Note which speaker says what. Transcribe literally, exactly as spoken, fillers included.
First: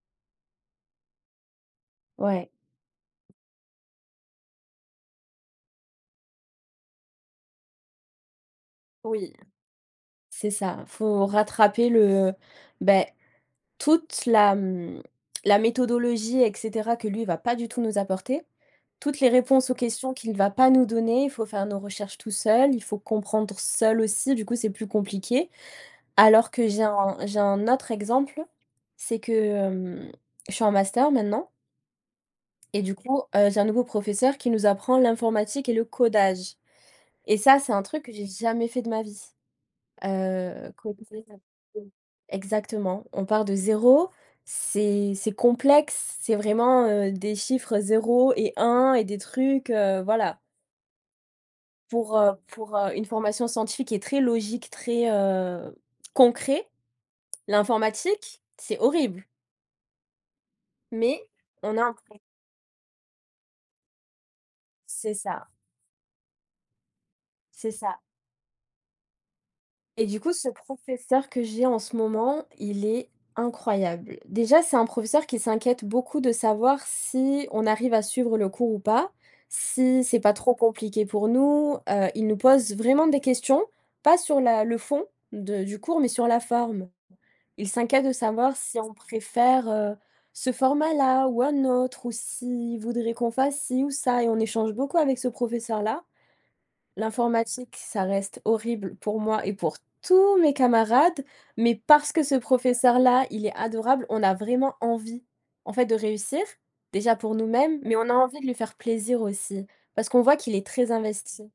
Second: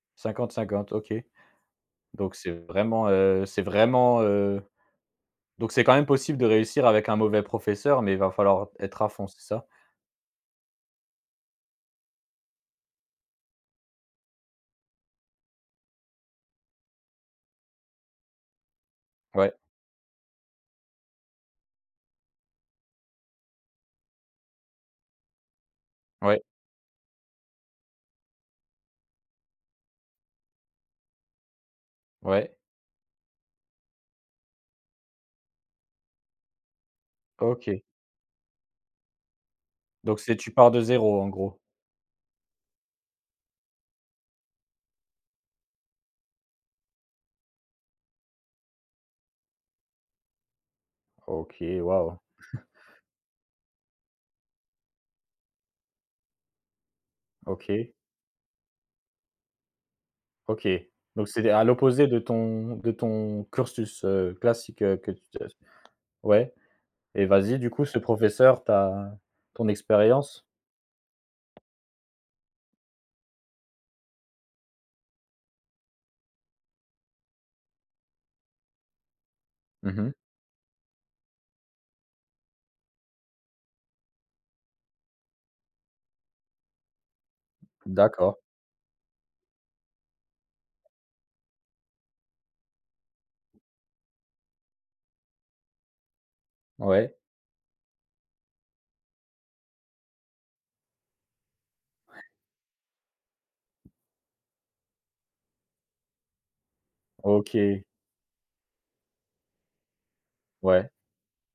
Speaker 1: cinquante-cinquante, OK, donc c'est
Speaker 2: Ouais.
Speaker 1: vraiment, heu c'est vraiment, heu donc c'est quand même possible de réussir avec un mauvais professeur mais il va falloir être à fond,
Speaker 2: Oui.
Speaker 1: c'est ça?
Speaker 2: C'est ça, faut rattraper le beh, toute la m la méthodologie et cetera, que lui va pas du tout nous apporter. Toutes les
Speaker 1: Ouais.
Speaker 2: réponses aux questions qu'il va pas nous donner. Faut faire nos recherches tous seuls, il faut comprendre seul aussi, du coup c'est plus compliqué.
Speaker 1: Ouais.
Speaker 2: Alors que j'ai un j'ai un autre exemple. C'est que, hem, je suis en master maintenant
Speaker 1: Ouais.
Speaker 2: et du coup, heu, j'ai un nouveau professeur qui nous apprend l'informatique et le codage et ça c'est un
Speaker 1: OK.
Speaker 2: truc que j'ai jamais fait de ma vie.
Speaker 1: Donc c'est tu
Speaker 2: Heu.
Speaker 1: pars de zéro en gros?
Speaker 2: [unintelligible] exactement. On part de zéro, c'est c'est complexe, c'est vraiment, heu, des chiffres zéro et un, et des trucs, heu voilà.
Speaker 1: OK,
Speaker 2: Pour,
Speaker 1: waouh!
Speaker 2: heu, pour, heu, une formation scientifique et très logique, très, heu, concret,
Speaker 1: OK.
Speaker 2: l'informatique c'est horrible!
Speaker 1: OK
Speaker 2: Mais
Speaker 1: donc c'est dé à
Speaker 2: on a
Speaker 1: l'opposé
Speaker 2: [unintelligible]
Speaker 1: de ton de ton cursus, heu, classique, heu, que
Speaker 2: C'est
Speaker 1: tu te
Speaker 2: ça.
Speaker 1: s ouais et vas-y du
Speaker 2: C'est
Speaker 1: coup, ce
Speaker 2: ça.
Speaker 1: professeur, ta ton
Speaker 2: Et du coup
Speaker 1: expérience?
Speaker 2: ce professeur que j'ai en ce moment, il est incroyable. Déjà c'est un professeur qui s'inquiète beaucoup de savoir si on arrive à suivre le cours ou pas,
Speaker 1: Mmh
Speaker 2: si
Speaker 1: mh.
Speaker 2: c'est pas trop compliqué pour nous. Heu, il nous pose vraiment des questions. Pas sur la le fond de du cours mais sur la forme. Il s'inquiète de
Speaker 1: D'accord.
Speaker 2: savoir si on préfère, heu, ce format là ou un autre, ou s'il voudrait qu'on fasse ci ou ça et on échange beaucoup avec ce professeur là.
Speaker 1: Ouais.
Speaker 2: L'informatique ça reste horrible pour moi et pour tous mes camarades, mais parce
Speaker 1: Ouais.
Speaker 2: que ce professeur là il est adorable, on a vraiment envie en fait de réussir. Déjà pour nous mêmes,
Speaker 1: OK.
Speaker 2: mais on a envie de lui faire plaisir aussi, parce qu'on voit qu'il est
Speaker 1: Ouais.
Speaker 2: très investi.